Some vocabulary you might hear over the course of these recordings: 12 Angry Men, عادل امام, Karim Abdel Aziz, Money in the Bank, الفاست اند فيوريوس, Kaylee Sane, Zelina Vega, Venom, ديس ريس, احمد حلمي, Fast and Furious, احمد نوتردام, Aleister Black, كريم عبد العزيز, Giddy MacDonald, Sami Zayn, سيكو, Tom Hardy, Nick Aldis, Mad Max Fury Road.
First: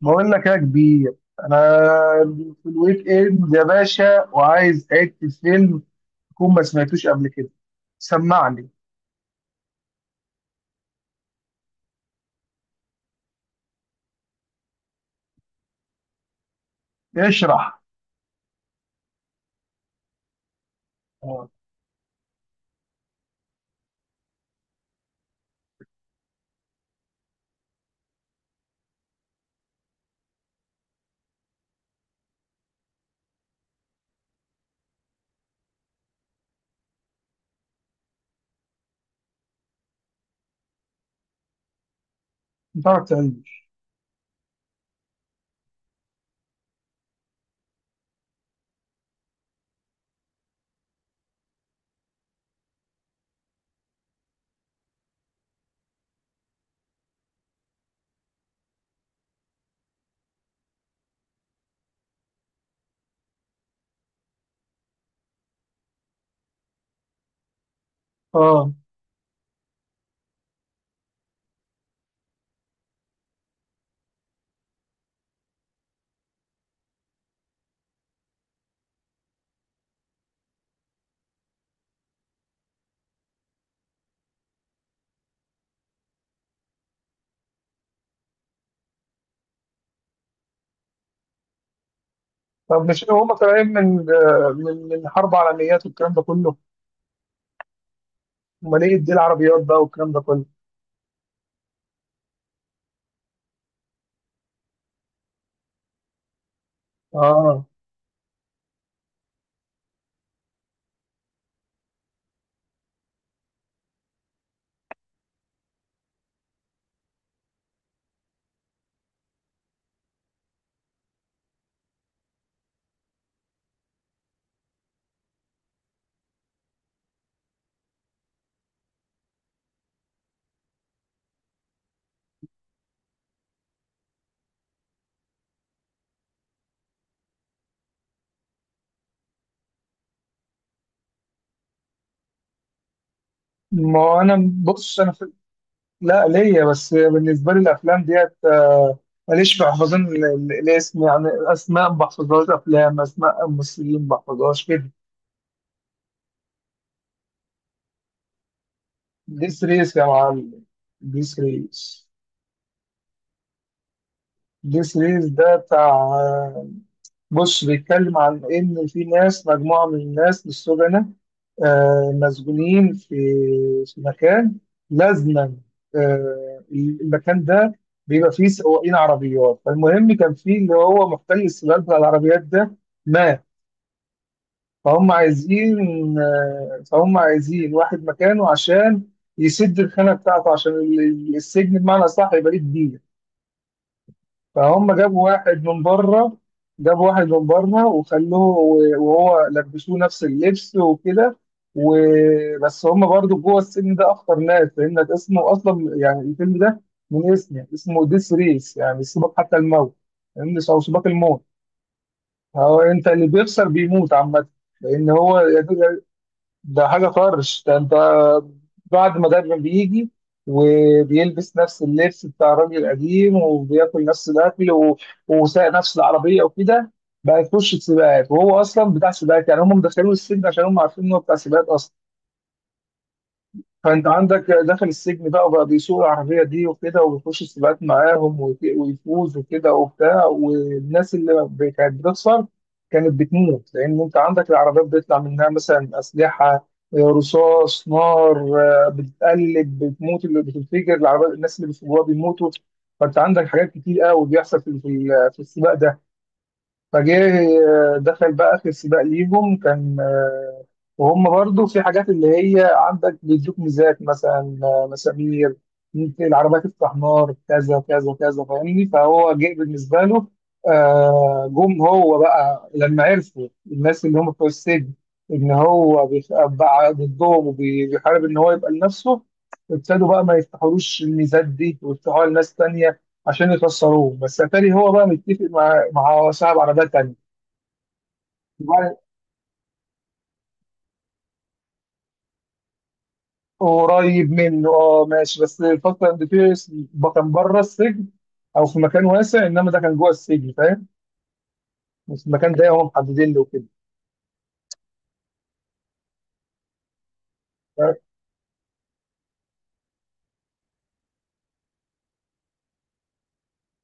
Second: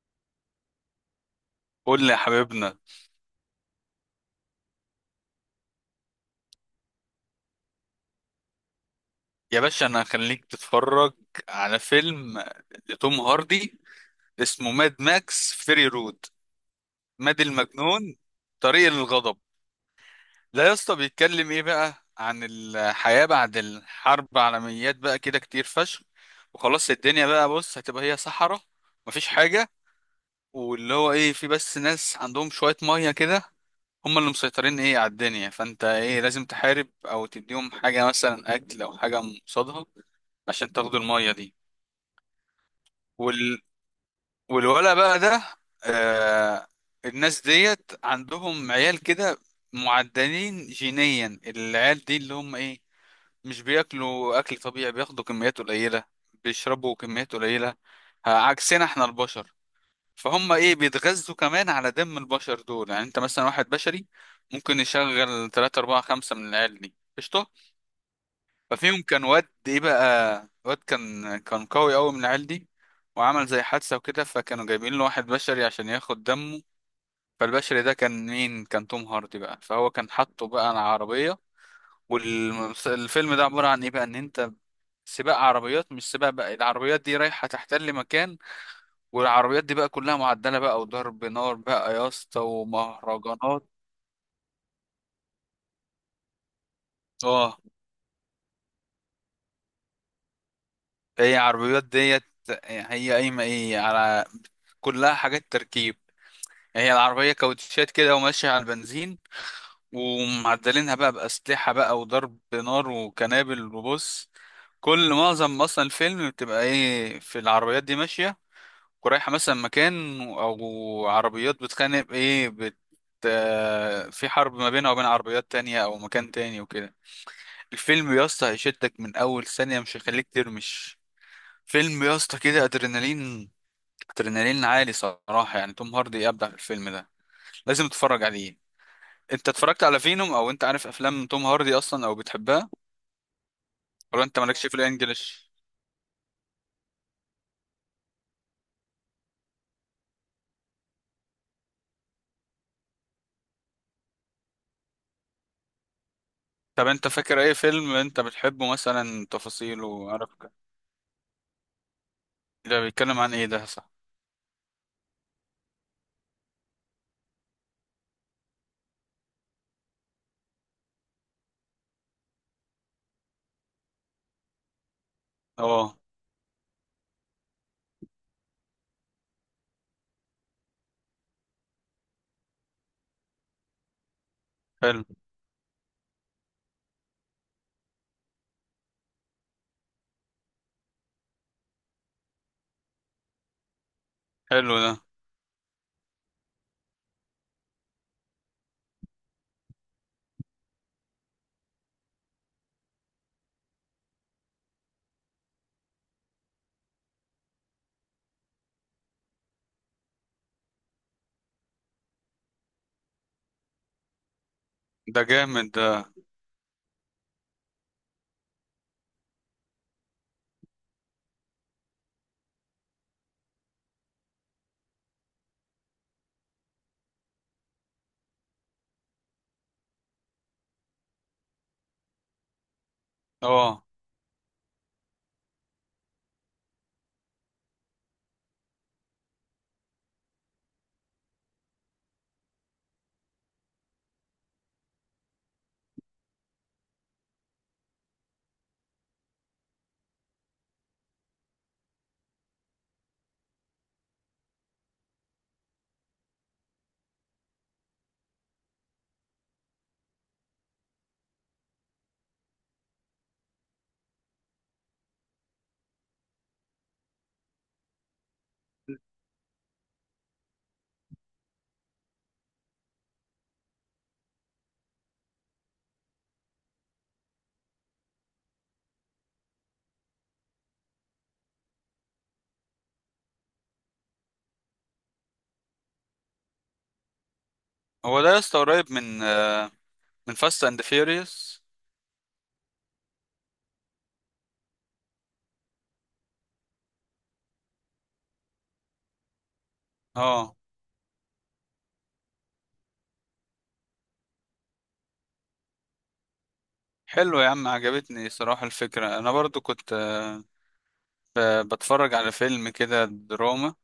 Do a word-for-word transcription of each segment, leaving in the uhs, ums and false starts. بقول لك يا كبير، انا قول لي يا في حبيبنا. الويك اند يا باشا، وعايز حته فيلم تكون ما سمعتوش قبل كده. سمعني. يا باشا انا هخليك تتفرج على فيلم لتوم هاردي اسمه ماد ماكس فيري رود، ماد اشرح. المجنون طريق الغضب. لا يا اسطى اه. بيتكلم ايه بقى؟ عن الحياة بعد الحرب عالميات، بقى كده كتير فشخ. وخلاص الدنيا بقى، بص، هتبقى هي صحراء، مفيش حاجة. واللي هو ايه، في بس ناس عندهم شوية مية كده، هم اللي مسيطرين ايه على الدنيا، فانت ايه لازم تحارب او تديهم حاجة مثلا اكل او حاجة قصادها عشان تاخدوا المية دي. بتاعك وال... تعيش. والولا بقى ده، آه... الناس ديت عندهم عيال كده، معدلين جينيا، العيال دي اللي هم ايه مش بياكلوا اكل طبيعي، بياخدوا كميات قليلة، بيشربوا كميات قليلة، آه، عكسنا احنا البشر. فهم ايه بيتغذوا كمان على دم البشر دول، يعني انت مثلا واحد بشري ممكن يشغل تلاتة اربعة خمسة من العيال دي قشطة. اه. ففيهم كان واد ايه بقى، واد كان كان قوي قوي من العيال دي، وعمل زي حادثة وكده، فكانوا جايبين له واحد بشري عشان ياخد دمه. فالبشري ده كان مين؟ كان توم هاردي بقى. فهو كان حاطه بقى على عربية. والفيلم ده عبارة عن ايه بقى؟ ان انت سباق عربيات، مش سباق بقى، العربيات دي رايحة تحتل مكان، والعربيات دي بقى كلها معدلة بقى وضرب نار بقى يا اسطى طب مش هم ومهرجانات. طالعين من آه، من من حرب عالميات والكلام ده كله؟ اه امال ايه دي العربيات بقى والكلام ده كله؟ هي عربيات ديت، هي قايمة ايه على، كلها حاجات تركيب. هي العربية اه. كاوتشات كده وماشية على البنزين، ومعدلينها بقى بأسلحة بقى وضرب نار وكنابل. وبص، كل معظم أصلا الفيلم بتبقى إيه، في العربيات دي ماشية ورايحة مثلا مكان، أو عربيات بتخانق إيه بت آه، في حرب ما بينها وبين عربيات تانية أو مكان تاني وكده. الفيلم يا اسطى هيشدك من أول ثانية، مش هيخليك ترمش. فيلم يا اسطى كده أدرينالين أدرينالين عالي صراحة، يعني توم هاردي أبدع في الفيلم ده، لازم تتفرج عليه. انت اتفرجت على فينوم؟ او انت عارف افلام توم هاردي اصلا او بتحبها؟ ما هو ولا انت انا مالكش في بص، انا في... الانجليش؟ لا، ليا، بس بالنسبه لي الافلام ديت آه، ماليش في حفظان ال- ال- الاسم، يعني اسماء ما بحفظهاش، افلام اسماء ممثلين ما بحفظهاش كده. طب انت فاكر اي فيلم انت بتحبه مثلا ديس ريس يا تفاصيله عارف ك- معلم. ديس ريس. ده بيتكلم عن ايه؟ ده صح. ديس ريس ده بتاع... بص، بيتكلم عن إن في ناس، مجموعة من الناس، للسجناء، آه، مسجونين في في مكان، لازما. اه، آه، المكان ده بيبقى فيه سواقين عربيات. فالمهم، كان فيه اللي هو محتل السباق بتاع العربيات ده مات. حلو. فهم عايزين آه، فهم عايزين واحد مكانه عشان يسد الخانة بتاعته، عشان ال- ال- السجن بمعنى أصح يبقى ليه كبير. حلو ده. فهم جابوا واحد من بره، جابوا واحد من بره وخلوه، وهو لبسوه نفس اللبس وكده. وبس، هم برضو جوه السجن ده أخطر ناس، لأن اسمه أصلا، يعني الفيلم ده من اسمه اسمه ديس ريس، يعني سباق حتى الموت، يعني أو سباق الموت. هو أنت اللي بيخسر بيموت عامة، لأن ده هو جامد ده. ده حاجة طرش، ده انت. بعد ما مدرب بيجي وبيلبس نفس اللبس بتاع الراجل القديم، وبياكل نفس الاكل، و... وسايق نفس العربية وكده، بقى يخش سباقات، وهو اصلا بتاع سباقات، يعني هم مدخلينه السجن عشان هم عارفين ان هو بتاع سباقات اصلا. اه فانت عندك، دخل السجن بقى وبقى بيسوق العربيه دي وكده، وبيخش السباقات معاهم ويت- ويفوز وكده وبتاع، والناس اللي ب- كانت بتخسر كانت بتموت، لان انت عندك العربيات بيطلع منها مثلا اسلحه، آه، رصاص، نار، آه، بتتقلب، بتموت، اللي بتنفجر العربيات الناس اللي بيسوقوها بيموتوا. فانت عندك حاجات كتير قوي بيحصل في في ال- في السباق ده. فجه، آه، دخل بقى في السباق ليهم، كان آه، وهم برضو في حاجات، اللي هي عندك بيدوك ميزات مثلا آه، مسامير، ممكن العربية تفتح نار، كذا كذا كذا، فاهمني. فهو جه بالنسبة له، آه، جم هو بقى لما عرفوا الناس اللي هم بتوع السجن، إن هو بيخ- بقى ضدهم وبيحارب إن هو يبقى لنفسه، ابتدوا بقى ما يفتحولوش الميزات دي ويفتحوها لناس تانية عشان يخسروه. بس اتاري هو بقى متفق مع، ما هو صعب عربيات تانية. هو ده يا اسطى قريب وبعد-... من آه، من فاست اند فيوريوس. قريب منه، اه ماشي، بس الفاست اند فيوريوس كان بره السجن او في مكان واسع، انما ده كان جوه السجن، اه. فاهم. بس المكان ده هم محددين له كده. حلو يا عم، عجبتني صراحة الفكرة. انا برضو كنت آه، ب- بتفرج على فيلم كده دراما،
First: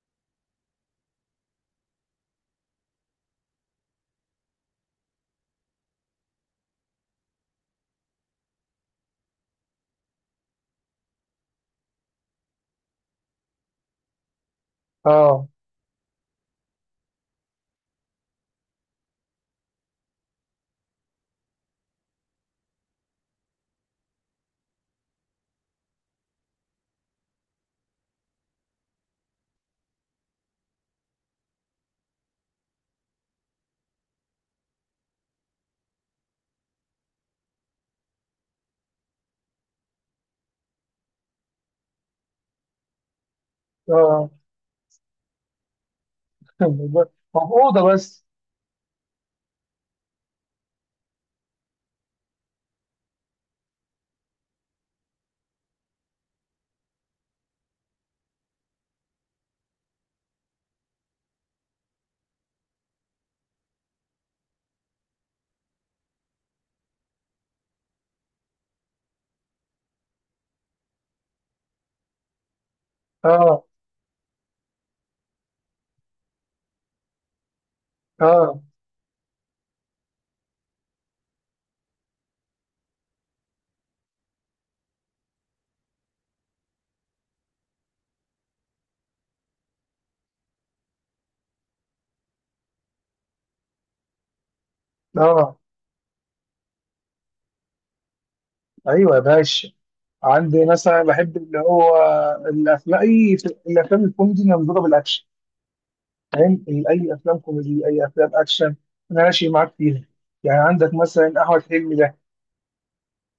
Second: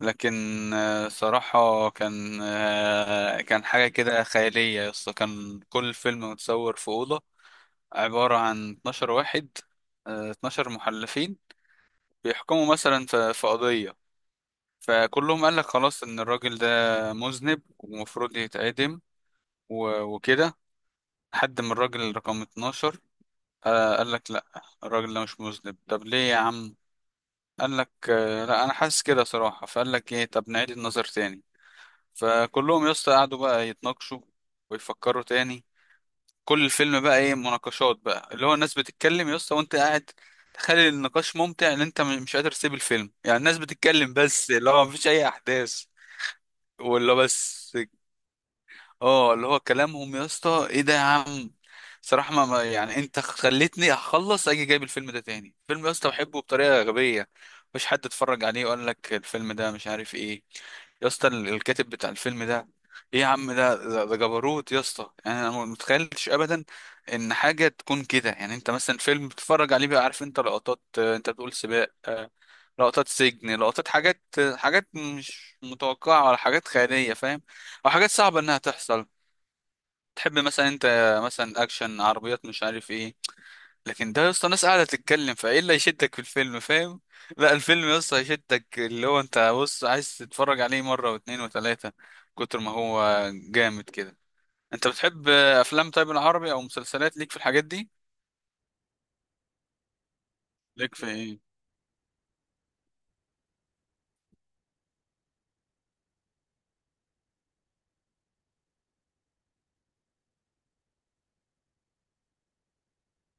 لكن آه، صراحة كان، آه، كان حاجة كده خيالية يا اسطى. كان كل فيلم متصور في أوضة، عبارة عن اتناشر واحد، آه، اتناشر محلفين بيحكموا مثلا في في قضية. فكلهم اه. قال لك خلاص إن الراجل ده مذنب ومفروض يتعدم و- وكده، لحد ما الراجل رقم اتناشر آه، قال لك لأ، الراجل ده مش مذنب. طب ليه يا عم؟ قال لك آه، لأ أنا حاسس كده صراحة. فقال لك إيه، طب نعيد النظر تاني. فكلهم يا اسطى قعدوا بقى يتناقشوا ويفكروا تاني. كل الفيلم بقى ايه مناقشات بقى، اللي هو الناس بتتكلم يا اسطى، وانت قاعد تخلي النقاش ممتع ان انت م- مش قادر تسيب الفيلم. يعني الناس بتتكلم اه. بس، اللي هو مفيش اي احداث ولا بس. مفقودة بس. اه اللي هو كلامهم يا اسطى، ايه ده يا عم؟ صراحة ما ما- يعني انت خلتني اخلص اجي جايب الفيلم ده تاني. فيلم يا اسطى بحبه بطريقة غبية، مفيش حد اتفرج عليه وقال لك الفيلم ده مش عارف ايه. يا اسطى ال- الكاتب بتاع الفيلم ده، ايه يا عم ده ده ده جبروت يا اسطى، يعني انا ما متخيلتش ابدا ان حاجة تكون كده. يعني انت مثلا فيلم بتتفرج عليه بقى عارف انت لقطات، آه، انت بتقول سباق، آه، لقطات سجن، اه، لقطات حاجات، آه، حاجات مش متوقعة ولا حاجات خيالية فاهم، او حاجات صعبة انها اه، تحصل. تحب مثلا انت، مثلا اكشن عربيات مش عارف ايه. لكن ده يا اسطى ناس قاعده تتكلم، فايه اللي هيشدك في الفيلم فاهم؟ لا الفيلم يا اسطى هيشدك، اللي هو انت بص عايز تتفرج عليه مره واتنين وتلاته كتر ما هو جامد كده. انت بتحب اه، افلام طيب العربي او مسلسلات؟ ليك في الحاجات دي؟ ايوه يا باشا. عندي ليك مثلا في بحب ايه؟ اللي هو، الافلام اي الافلام الكوميدي اللي مضروبه بالاكشن. فاهم؟ اي افلام كوميدي، اي افلام اكشن، انا ماشي معاك فيها. يعني عندك مثلا احمد حلمي ده،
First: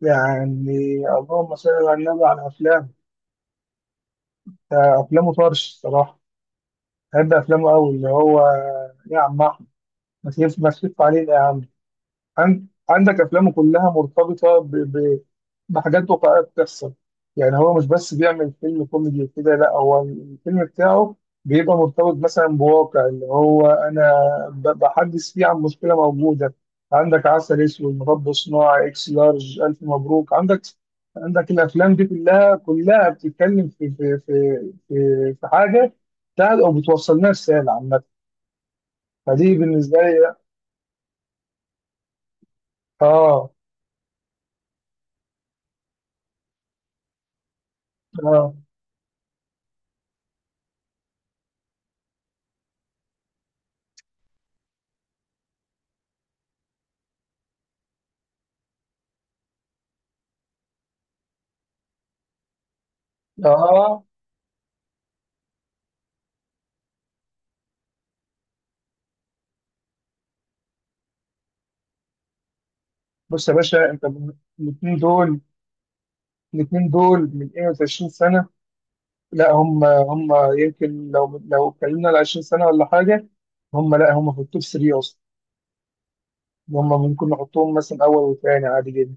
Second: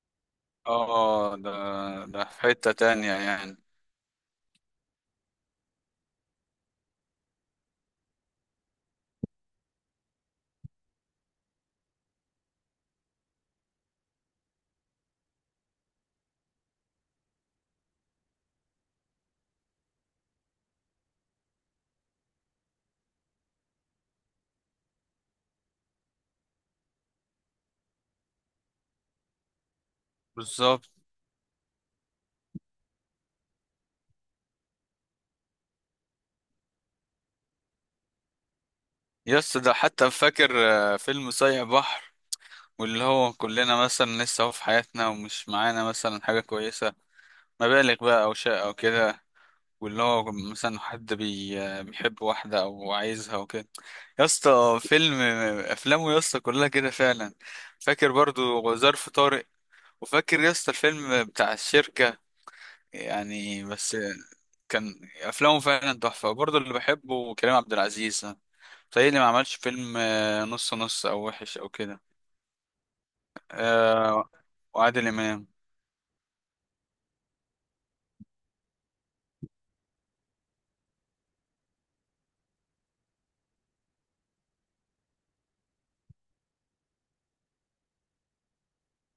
يعني اه ده، اللهم صل على ده النبي في على حته افلام. تانية يعني. آه، افلامه طرش الصراحه، بحب افلامه قوي اللي هو، يا عم احمد، ما تلف ما تلف علينا يا عم. عن- عندك افلامه كلها مرتبطه ب... ب... بحاجات واقعيه بتحصل. يعني هو مش بس بيعمل فيلم كوميدي وكده، لا، هو الفيلم بتاعه بيبقى مرتبط مثلا بواقع، اللي هو انا ب- بحدث فيه عن مشكله موجوده. عندك عسل اسود، مربى صناعي، اكس لارج، الف مبروك، عندك بالظبط. عندك الافلام دي كلها كلها بتتكلم في في في في, في حاجه بتاعت، او بتوصل لنا رساله عامه، يا فدي اسطى ده بالنسبه حتى لي. فاكر آه، فيلم صايع بحر، واللي هو اه. كلنا مثلا لسه هو في حياتنا ومش معانا مثلا حاجه كويسه، مبالغ بقى او شيء اه. او كده، واللي هو مثلا حد بي... بيحب واحده او عايزها وكده. يا اسطى فيلم، افلامه يا اسطى كلها كده فعلا. فاكر برضو ظرف طارق، وفاكر يا اسطى الفيلم بتاع الشركه يعني بس. اه. كان افلامه فعلا تحفه. برضو اللي بحبه كريم عبد العزيز، تهيألي ما عملش فيلم آه، نص نص او وحش او كده. بص يا باشا، انت آه، من- الاثنين وعادل دول امام. الاثنين دول من واحد وعشرين سنة سنه، لا هم هم، يمكن لو لو اتكلمنا على عشرين سنة سنه ولا حاجه، هم لا، هم في التوب تلاتة اصلا. هم ممكن نحطهم مثلا اول وثاني عادي جدا،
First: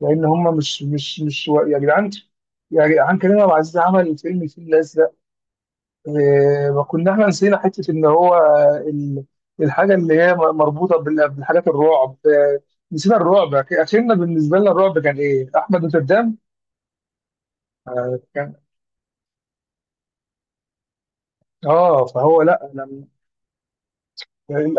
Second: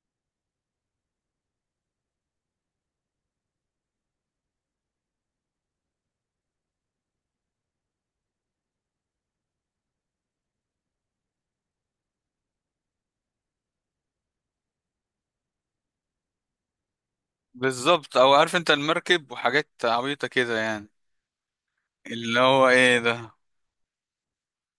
لان هم مش مش مش و- يا جدعان، يا جدعان كريم عبد العزيز عمل فيلم الفيل الازرق. آه، ما كنا احنا نسينا حته ان هو ال- الحاجه اللي هي مربوطه بال- بالحاجات الرعب، آه، نسينا الرعب. اخرنا بالنسبه لنا الرعب كان ايه؟ احمد نوتردام. بالظبط، او عارف انت المركب وحاجات عبيطه كده يعني، اه، اللي فهو هو لا، ايه لما ده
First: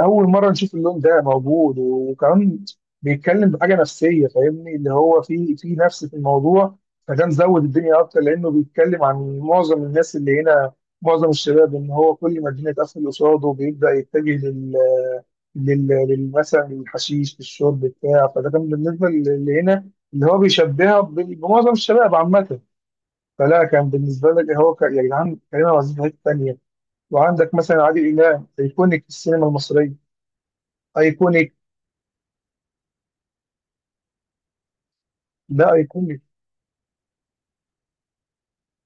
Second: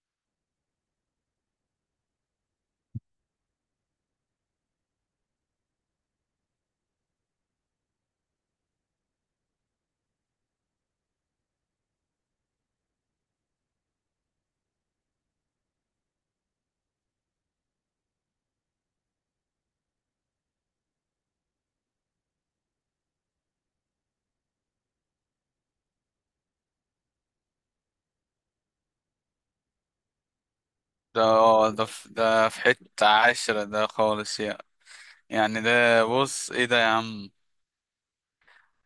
اول مره نشوف اللون ده موجود، وكمان بيتكلم بحاجه نفسيه، فاهمني، اللي هو في في نفس في الموضوع، فده مزود الدنيا اكتر، لانه بيتكلم عن معظم الناس اللي هنا، معظم الشباب، ان هو كل ما الدنيا تقفل قصاده بيبدا يتجه لل لل لل- مثلا للحشيش، للشرب بتاع، فده كان بالنسبه اللي هنا، اللي هو بيشبهها بال- بمعظم الشباب عامه. فلا كان بالنسبه لك، هو ك- يا جدعان، كريم عبد العزيز في حته تانيه. وعندك مثلا عادل امام، ايكونيك في السينما المصريه. ده. ايكونيك. اه ده في، ده في حتة عاشرة ده خالص يعني. يعني ده ده ايكونيك. بص ايه ده يا عم.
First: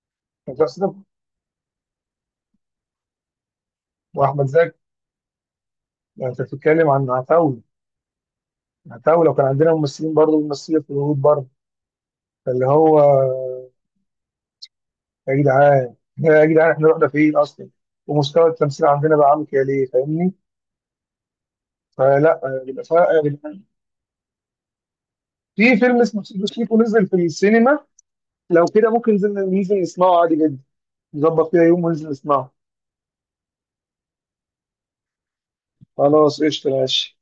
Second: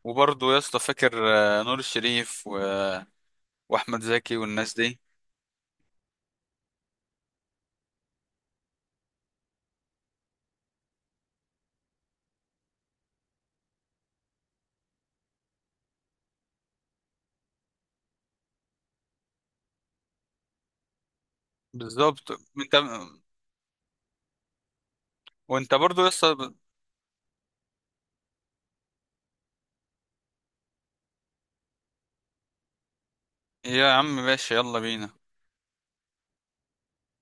وبرضه يا أنت اسطى أصلاً-... فاكر آه، نور الشريف و- واحمد زكي واحمد زكي. والناس دي. يعني انت بتتكلم عن عتاوله، عتاوله، وكان عندنا ممثلين برضه بيمثلوا في الهنود برضه. فاللي هو، يا جدعان، يا جدعان احنا رحنا فين اصلا؟ ومستوى التمثيل عندنا بقى عامل كده ليه؟ فاهمني. بالظبط فلا آه، انت. بيبقى فرق يا جدعان. وانت في فيلم برضه يا اسمه سيكو اسطى، سيكو نزل في السينما، لو كده ممكن ننزل ننزل نسمعه عادي جدا، نظبط كده يوم وننزل نسمعه. يا عم ماشي يلا بينا. خلاص، قشطة، ماشي.